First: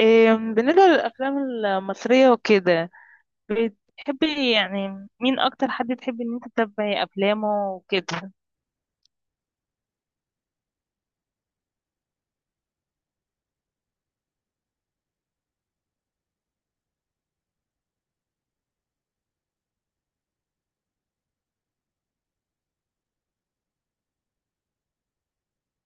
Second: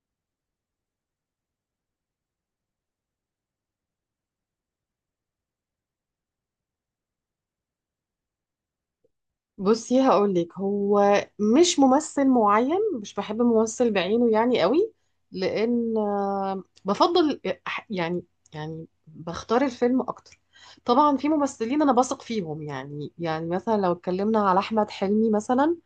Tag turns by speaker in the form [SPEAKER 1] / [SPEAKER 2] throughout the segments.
[SPEAKER 1] بالنسبة للأفلام المصرية وكده، بتحبي يعني مين أكتر حد تحبي إن أنت تتابعي أفلامه وكده؟
[SPEAKER 2] بصي هقولك. هو مش ممثل معين، مش بحب ممثل بعينه يعني قوي، لان بفضل أح- يعني بختار الفيلم اكتر. طبعا في ممثلين انا بثق فيهم، يعني مثلا لو اتكلمنا على احمد حلمي مثلا.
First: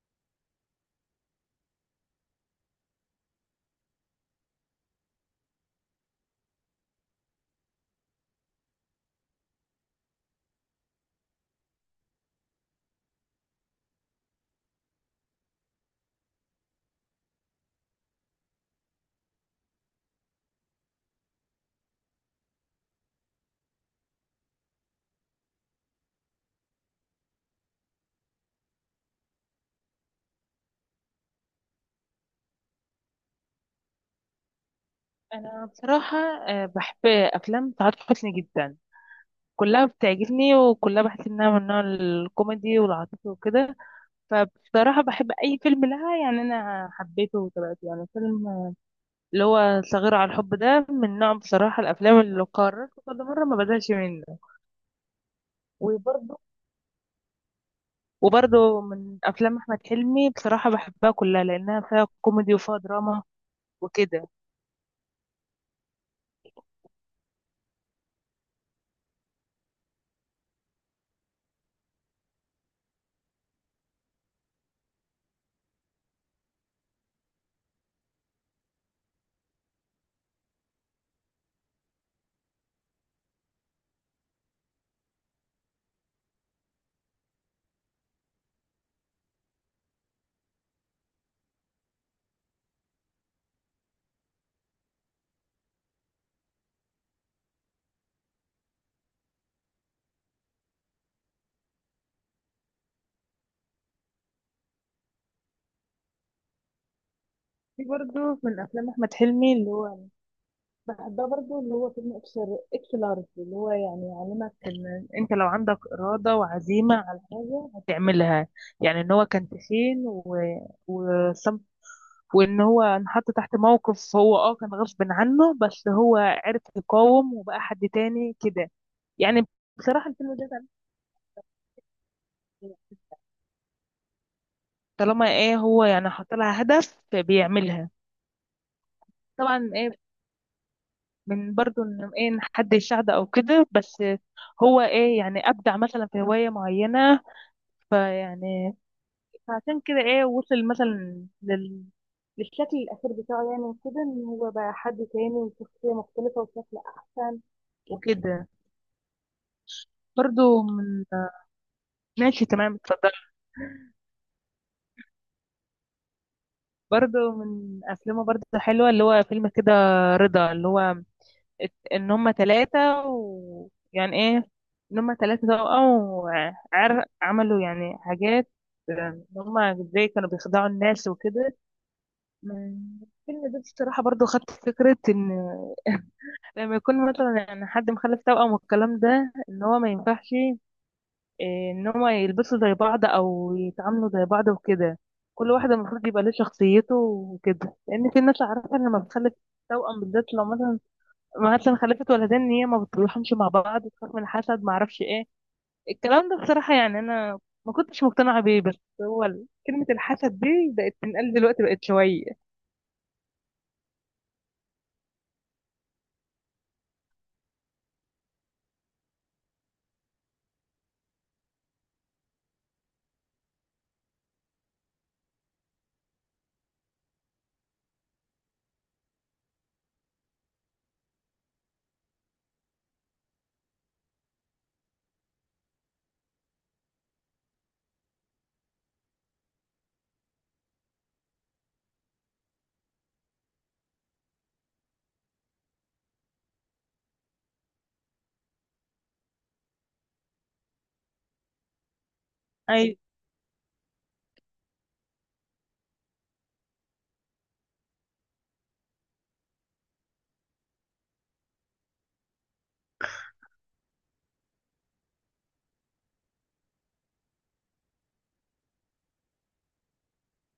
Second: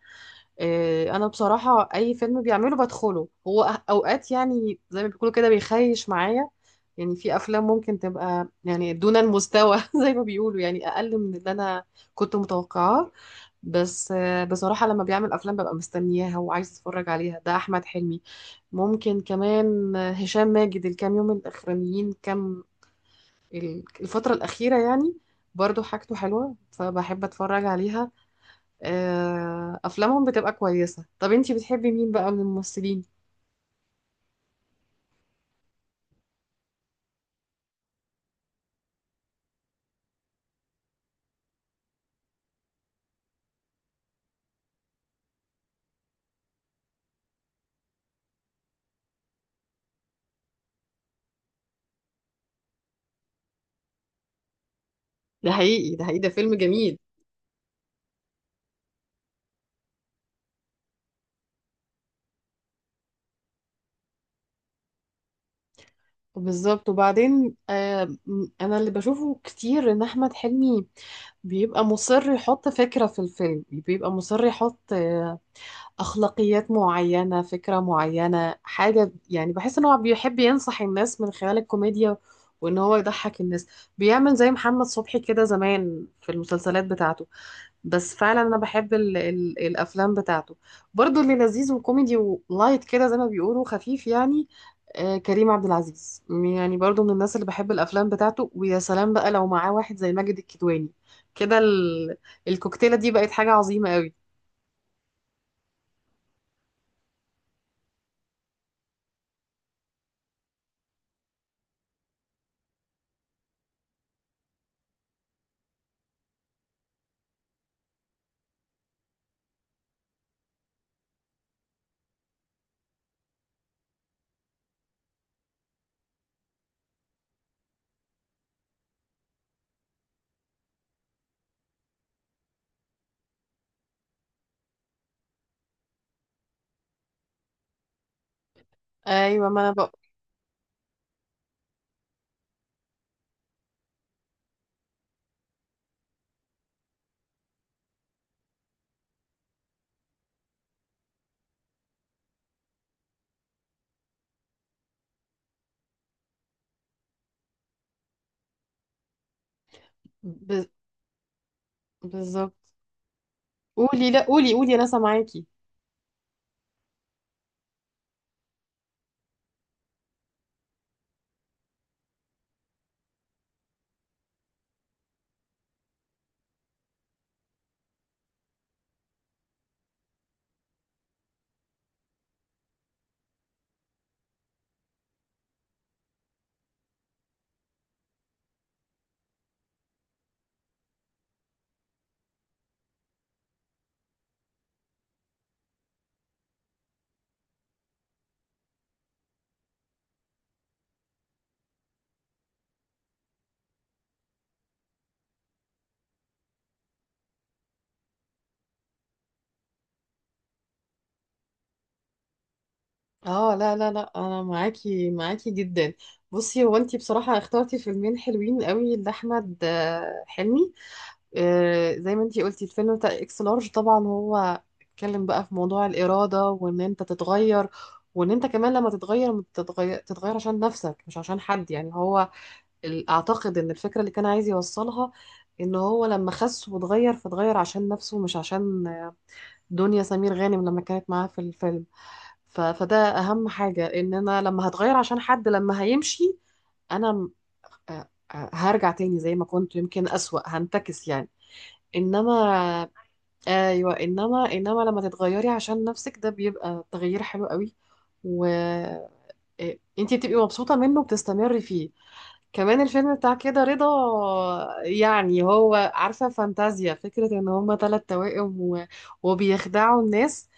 [SPEAKER 2] انا بصراحة اي فيلم بيعمله بدخله هو. اوقات يعني زي ما بيقولوا كده بيخيش معايا. يعني في افلام ممكن تبقى يعني دون المستوى زي ما بيقولوا يعني اقل من اللي انا كنت متوقعاه. بس بصراحة لما بيعمل أفلام ببقى مستنياها وعايز أتفرج عليها. ده أحمد حلمي. ممكن كمان هشام ماجد الكام يوم الأخرانيين كام، الفترة الأخيرة يعني، برضو حاجته حلوة فبحب أتفرج عليها. أفلامهم بتبقى كويسة. طب أنتي بتحبي مين بقى من الممثلين؟
[SPEAKER 1] أنا بصراحة بحب أفلام سعاد حسني جدا. كلها بتعجبني وكلها بحس إنها من نوع الكوميدي والعاطفي وكده. فبصراحة بحب أي فيلم لها، يعني أنا حبيته وتابعته، يعني فيلم اللي هو صغير على الحب ده، من نوع بصراحة الأفلام اللي قررت كل مرة ما بزهقش منه.
[SPEAKER 2] ده حقيقي، ده حقيقي، ده فيلم جميل.
[SPEAKER 1] وبرضه من افلام احمد حلمي بصراحه بحبها كلها، لانها فيها كوميدي وفيها دراما وكده.
[SPEAKER 2] بالظبط. وبعدين أنا اللي بشوفه كتير إن أحمد حلمي بيبقى مصر يحط فكرة في الفيلم، بيبقى مصر يحط أخلاقيات معينة، فكرة معينة، حاجة. يعني بحس إن هو بيحب ينصح الناس من خلال الكوميديا وإن هو يضحك الناس. بيعمل زي محمد صبحي كده زمان في المسلسلات بتاعته. بس فعلا أنا بحب ال الأفلام بتاعته، برضو اللي لذيذ وكوميدي ولايت كده زي ما بيقولوا، خفيف يعني. آه، كريم عبد العزيز يعني برضو من الناس اللي بحب الأفلام بتاعته. ويا سلام بقى لو معاه واحد زي ماجد الكدواني كده، الكوكتيلة دي بقت حاجة عظيمة قوي.
[SPEAKER 1] في برضه من افلام احمد حلمي اللي هو بحبها برضه، اللي هو فيلم اكس لارج، اللي هو يعني يعلمك ان انت لو عندك اراده وعزيمه على حاجه هتعملها. يعني ان هو كان تخين وصم... وان هو انحط تحت موقف، هو كان غصب عنه، بس هو عرف يقاوم وبقى حد تاني كده يعني. بصراحه الفيلم ده، طالما ايه هو يعني حاط لها هدف بيعملها.
[SPEAKER 2] ايوه، ما انا
[SPEAKER 1] طبعا ايه، من برضو ان ايه، إن حد يساعده او كده، بس هو ايه يعني ابدع مثلا في هواية معينة، فيعني فعشان كده ايه وصل مثلا للشكل الأخير بتاعه، يعني كده إن هو بقى حد تاني وشخصية مختلفة وشكل أحسن وكده. برضو
[SPEAKER 2] ب...
[SPEAKER 1] من... ماشي،
[SPEAKER 2] بالظبط.
[SPEAKER 1] تمام، اتفضل.
[SPEAKER 2] قولي، لا قولي، قولي، انا سامعاكي.
[SPEAKER 1] برضو من افلامه برضو حلوة، اللي هو فيلم كده رضا، اللي هو ان هم ثلاثة ويعني ايه، ان هم ثلاثة توأم وعر عملوا يعني حاجات. ان هم ازاي كانوا بيخدعوا الناس وكده. من الفيلم ده بصراحة برضو خدت فكرة ان لما يكون مثلا يعني حد مخلف توأم والكلام ده، ان هو ما ينفعش، إيه، ان هم يلبسوا زي بعض او يتعاملوا زي بعض وكده. كل واحدة المفروض يبقى ليه شخصيته وكده، لان في ناس عارفة ان لما بتخلف توأم بالذات، لو مثلا خلفت ولدين، ان هي ما بتصلحهمش مع بعض، بتخاف من الحسد، ما اعرفش ايه الكلام ده. بصراحه يعني انا ما كنتش مقتنعه بيه، بس هو كلمه الحسد دي بقت تنقال دلوقتي، بقت شويه.
[SPEAKER 2] اه لا لا لا، انا معاكي، معاكي جدا. بصي، هو انتي بصراحة اخترتي فيلمين حلوين قوي لاحمد حلمي. زي ما انتي قلتي الفيلم بتاع اكس لارج، طبعا هو اتكلم بقى في موضوع الإرادة، وان انت تتغير، وان انت كمان لما تتغير تتغير عشان نفسك مش عشان حد. يعني هو اعتقد ان الفكرة اللي كان عايز يوصلها ان هو لما خس واتغير فاتغير عشان نفسه مش عشان دنيا سمير غانم لما كانت معاه في الفيلم. فده اهم حاجة. ان انا لما هتغير عشان حد، لما هيمشي انا آه، هرجع تاني زي ما كنت، يمكن اسوأ، هنتكس يعني. انما
[SPEAKER 1] ايوه،
[SPEAKER 2] ايوه، انما لما تتغيري عشان نفسك ده بيبقى تغيير حلو قوي. و انتي بتبقي مبسوطة منه، بتستمري فيه. كمان الفيلم بتاع كده رضا، يعني هو عارفة فانتازيا، فكرة ان هما تلات توائم وبيخدعوا الناس.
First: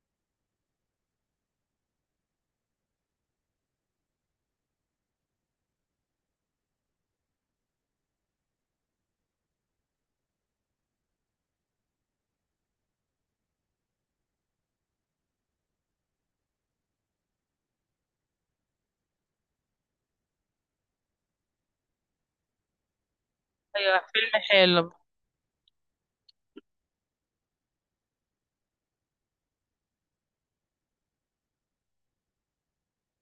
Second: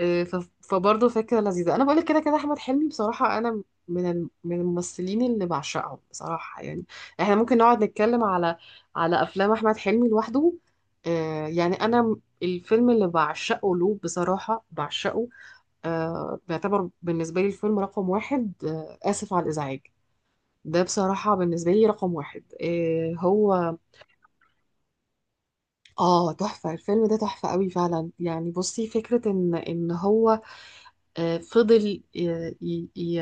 [SPEAKER 2] فبرضه فكرة لذيذة. انا بقولك كده كده احمد حلمي بصراحة انا من من الممثلين اللي بعشقهم بصراحة. يعني احنا ممكن نقعد نتكلم على افلام احمد حلمي لوحده. يعني انا الفيلم اللي بعشقه له بصراحة، بعشقه بيعتبر بالنسبة لي الفيلم رقم واحد. آسف على الإزعاج. ده بصراحة بالنسبة لي رقم واحد. إيه هو؟
[SPEAKER 1] ايوه، فيلم حلو.
[SPEAKER 2] اه تحفة، الفيلم ده تحفة قوي فعلا. يعني بصي، فكرة ان هو فضل آه، ي- ي-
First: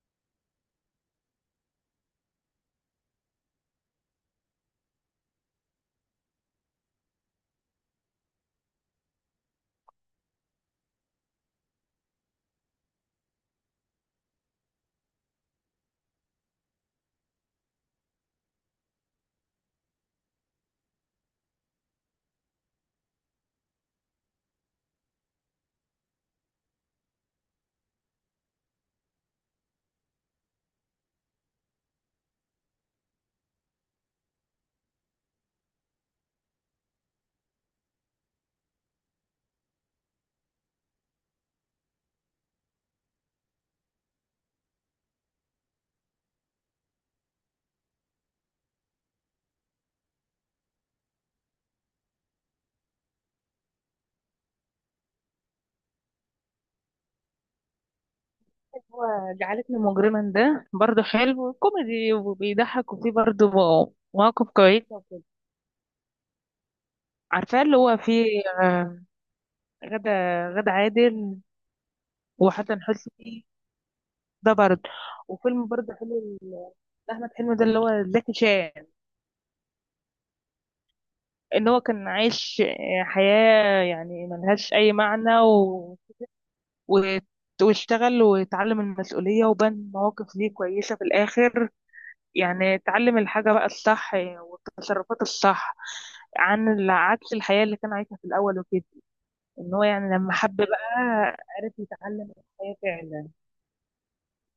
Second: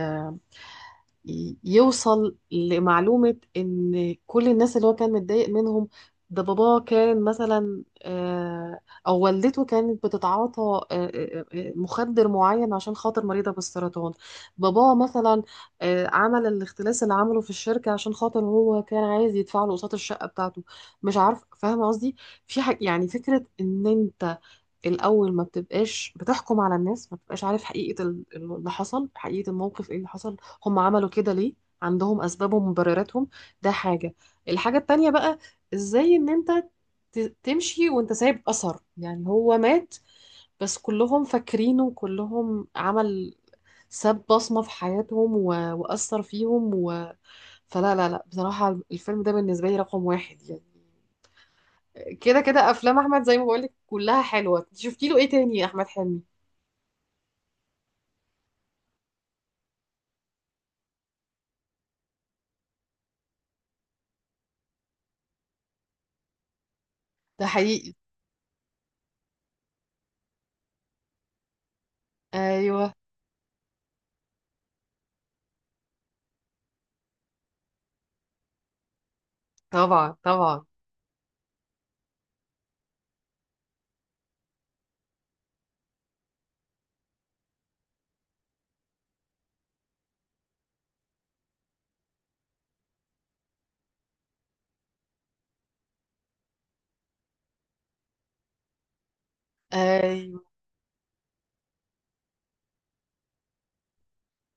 [SPEAKER 2] ي- يوصل لمعلومة إن كل الناس اللي هو كان متضايق منهم، ده باباه كان مثلا، أو والدته كانت بتتعاطى مخدر معين عشان خاطر مريضة بالسرطان، باباه مثلا عمل الاختلاس اللي عمله في الشركة عشان خاطر هو كان عايز يدفع له قسط الشقة بتاعته. مش عارف فاهمة قصدي. في حاجة يعني، فكرة إن أنت الأول ما بتبقاش بتحكم على الناس، ما بتبقاش عارف حقيقة اللي حصل، حقيقة الموقف ايه اللي حصل، هم عملوا كده ليه، عندهم أسبابهم ومبرراتهم. ده حاجة. الحاجة التانية بقى، ازاي ان انت تمشي وانت سايب أثر. يعني هو مات بس كلهم فاكرينه، كلهم عمل، ساب بصمة في حياتهم، و... وأثر فيهم. و... فلا لا لا، بصراحة الفيلم ده بالنسبة لي رقم واحد يعني. كده كده أفلام أحمد زي ما بقولك كلها حلوة. شفتي له ايه تاني يا أحمد حلمي؟
[SPEAKER 1] هو جعلتني مجرما ده برضه حلو، كوميدي وبيضحك وفيه برضه مواقف كويسه وكده.
[SPEAKER 2] ده
[SPEAKER 1] عارفاه اللي
[SPEAKER 2] حقيقي.
[SPEAKER 1] هو فيه غدا غدا عادل وحسن
[SPEAKER 2] ايوه.
[SPEAKER 1] حسني، ده برضه. وفيلم برضه حلو، احمد حلمي ده اللي هو زكي شان.
[SPEAKER 2] طبعا، طبعا.
[SPEAKER 1] ان هو كان عايش حياة يعني ملهاش اي معنى، و... واشتغل واتعلم المسؤولية وبان مواقف ليه كويسة في الاخر. يعني اتعلم الحاجة بقى الصح والتصرفات الصح، عن عكس الحياة اللي كان عايشها في الاول وكده، ان هو يعني لما
[SPEAKER 2] ايوه.
[SPEAKER 1] حب بقى، عرف يتعلم الحياة فعلا.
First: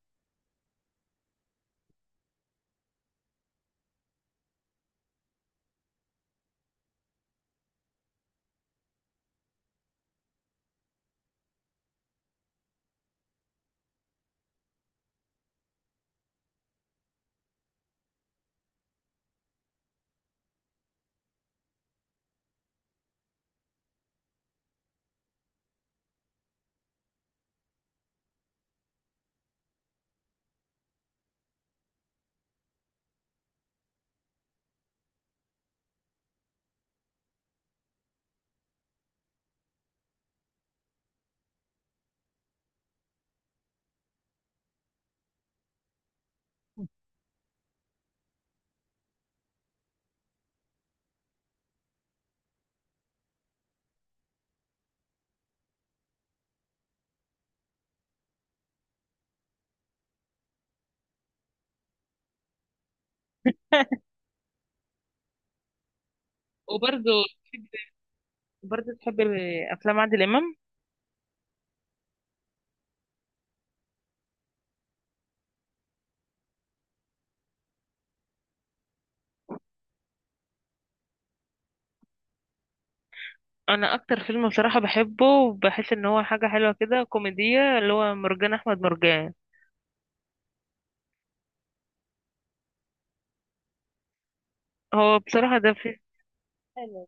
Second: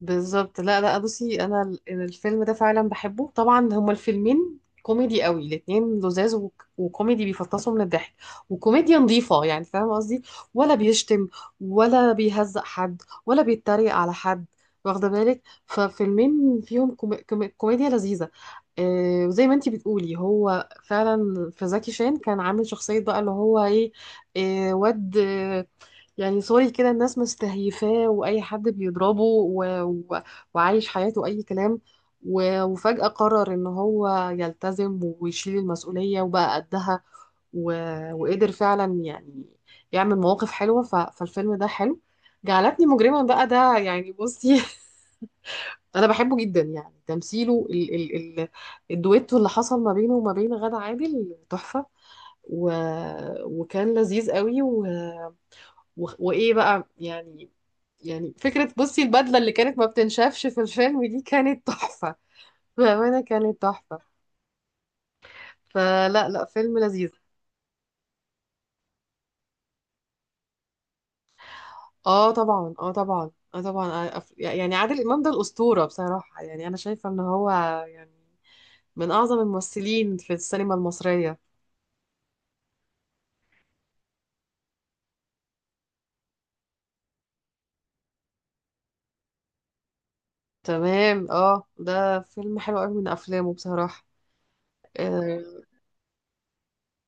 [SPEAKER 2] بالظبط. لا لا، بصي، انا الفيلم ده فعلا بحبه. طبعا هما الفيلمين كوميدي قوي الاتنين، لذاذ وكوميدي، بيفطسوا من الضحك، وكوميديا نظيفة يعني، فاهمة قصدي، ولا بيشتم ولا بيهزق حد ولا بيتريق على حد، واخدة بالك. ففيلمين فيهم كوميديا لذيذة. آه، وزي ما انتي بتقولي هو فعلا في زكي شان كان عامل شخصية بقى اللي هو ايه، إيه، واد يعني سوري كده، الناس مستهيفاه واي حد بيضربه، و... و... وعايش حياته اي كلام، و... وفجأة قرر ان هو يلتزم ويشيل المسؤولية وبقى قدها، و... وقدر فعلا يعني يعمل مواقف حلوة. ف... فالفيلم ده حلو. جعلتني مجرما بقى ده، يعني بصي انا بحبه جدا. يعني تمثيله الدويتو اللي حصل ما بينه وما بين غادة عادل تحفة، و... وكان لذيذ قوي، و... وايه بقى يعني. يعني فكرة بصي البدلة اللي كانت ما بتنشافش في الفيلم دي كانت تحفة، بأمانة كانت تحفة. فلا لا، فيلم لذيذ.
[SPEAKER 1] وبرضه تحب برضه تحب افلام عادل امام؟
[SPEAKER 2] اه طبعا، اه طبعا، اه طبعا. يعني عادل إمام ده الأسطورة بصراحة. يعني أنا شايفة إن هو يعني من أعظم الممثلين في السينما المصرية.
[SPEAKER 1] انا اكتر فيلم بصراحة بحبه وبحس ان هو حاجة حلوة كده كوميدية، اللي هو مرجان احمد مرجان.
[SPEAKER 2] تمام، اه ده فيلم حلو قوي من أفلامه بصراحة.
[SPEAKER 1] هو
[SPEAKER 2] آه،
[SPEAKER 1] بصراحة ده في حلو،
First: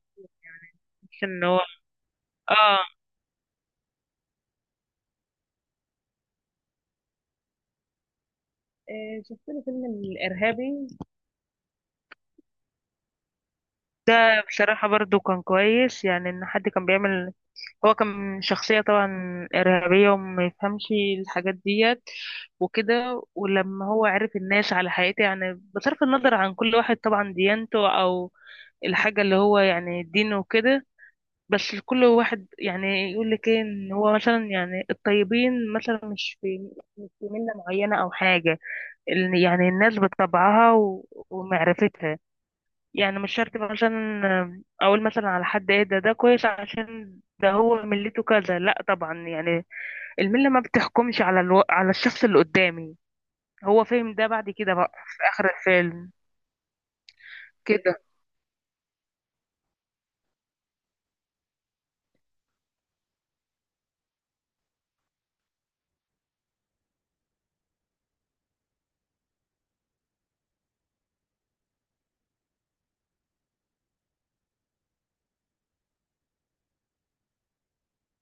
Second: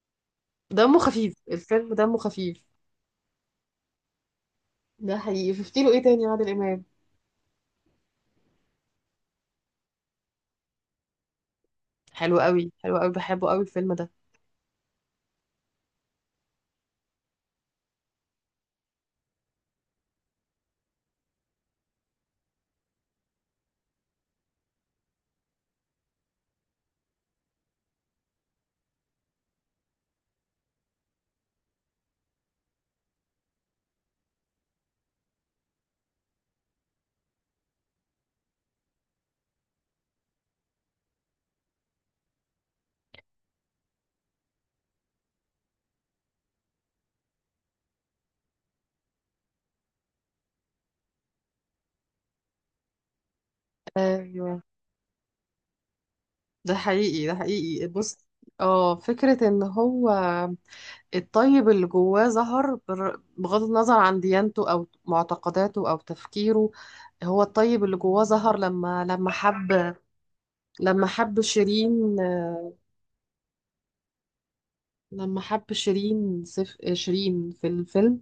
[SPEAKER 2] دمه
[SPEAKER 1] في
[SPEAKER 2] خفيف
[SPEAKER 1] ان هو
[SPEAKER 2] الفيلم، دمه خفيف.
[SPEAKER 1] اه
[SPEAKER 2] ده حقيقي. شفتي له ايه تاني يا عادل إمام؟
[SPEAKER 1] شفت له فيلم الإرهابي.
[SPEAKER 2] حلو قوي، حلو قوي، بحبه قوي الفيلم ده.
[SPEAKER 1] ده بصراحة برضو كان كويس، يعني ان حد كان بيعمل، هو كان شخصية طبعا إرهابية وما يفهمش الحاجات ديت وكده، ولما هو عرف الناس على حقيقته، يعني بصرف النظر عن كل واحد طبعا ديانته أو الحاجة اللي هو يعني دينه وكده. بس كل واحد يعني يقول لك ايه، ان هو مثلا يعني الطيبين مثلا مش في ملة معينة أو حاجة، يعني الناس بطبعها ومعرفتها، يعني مش شرط بقى عشان اقول مثلا على حد ايه، ده كويس عشان ده هو ملته كذا، لا طبعا يعني الملة ما بتحكمش على الشخص اللي قدامي. هو فاهم ده بعد
[SPEAKER 2] ايوه.
[SPEAKER 1] كده بقى في اخر الفيلم
[SPEAKER 2] ده حقيقي، ده حقيقي.
[SPEAKER 1] كده.
[SPEAKER 2] بص، اه فكرة ان هو الطيب اللي جواه ظهر بغض النظر عن ديانته او معتقداته او تفكيره. هو الطيب اللي جواه ظهر لما حب، لما حب شيرين، لما حب شيرين سف آه، شيرين في الفيلم.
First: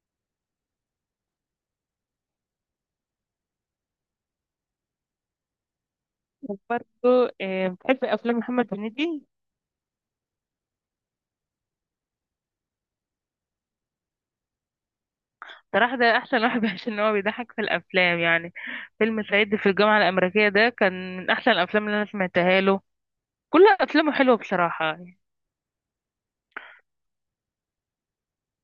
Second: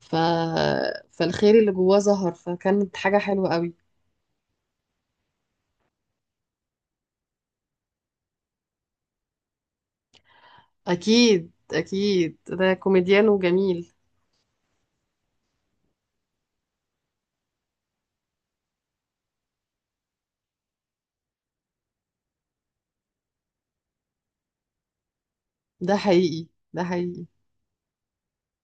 [SPEAKER 2] ف فالخير اللي جواه ظهر، فكانت حاجة حلوة قوي.
[SPEAKER 1] وبرضه بتحب افلام محمد هنيدي؟
[SPEAKER 2] اكيد، اكيد، ده كوميديان وجميل.
[SPEAKER 1] صراحة ده أحسن واحد عشان هو بيضحك في الأفلام يعني. فيلم صعيدي في الجامعة الأمريكية ده كان من أحسن الأفلام اللي أنا سمعتها له. كل أفلامه حلوة بصراحة.
[SPEAKER 2] ده حقيقي، ده حقيقي.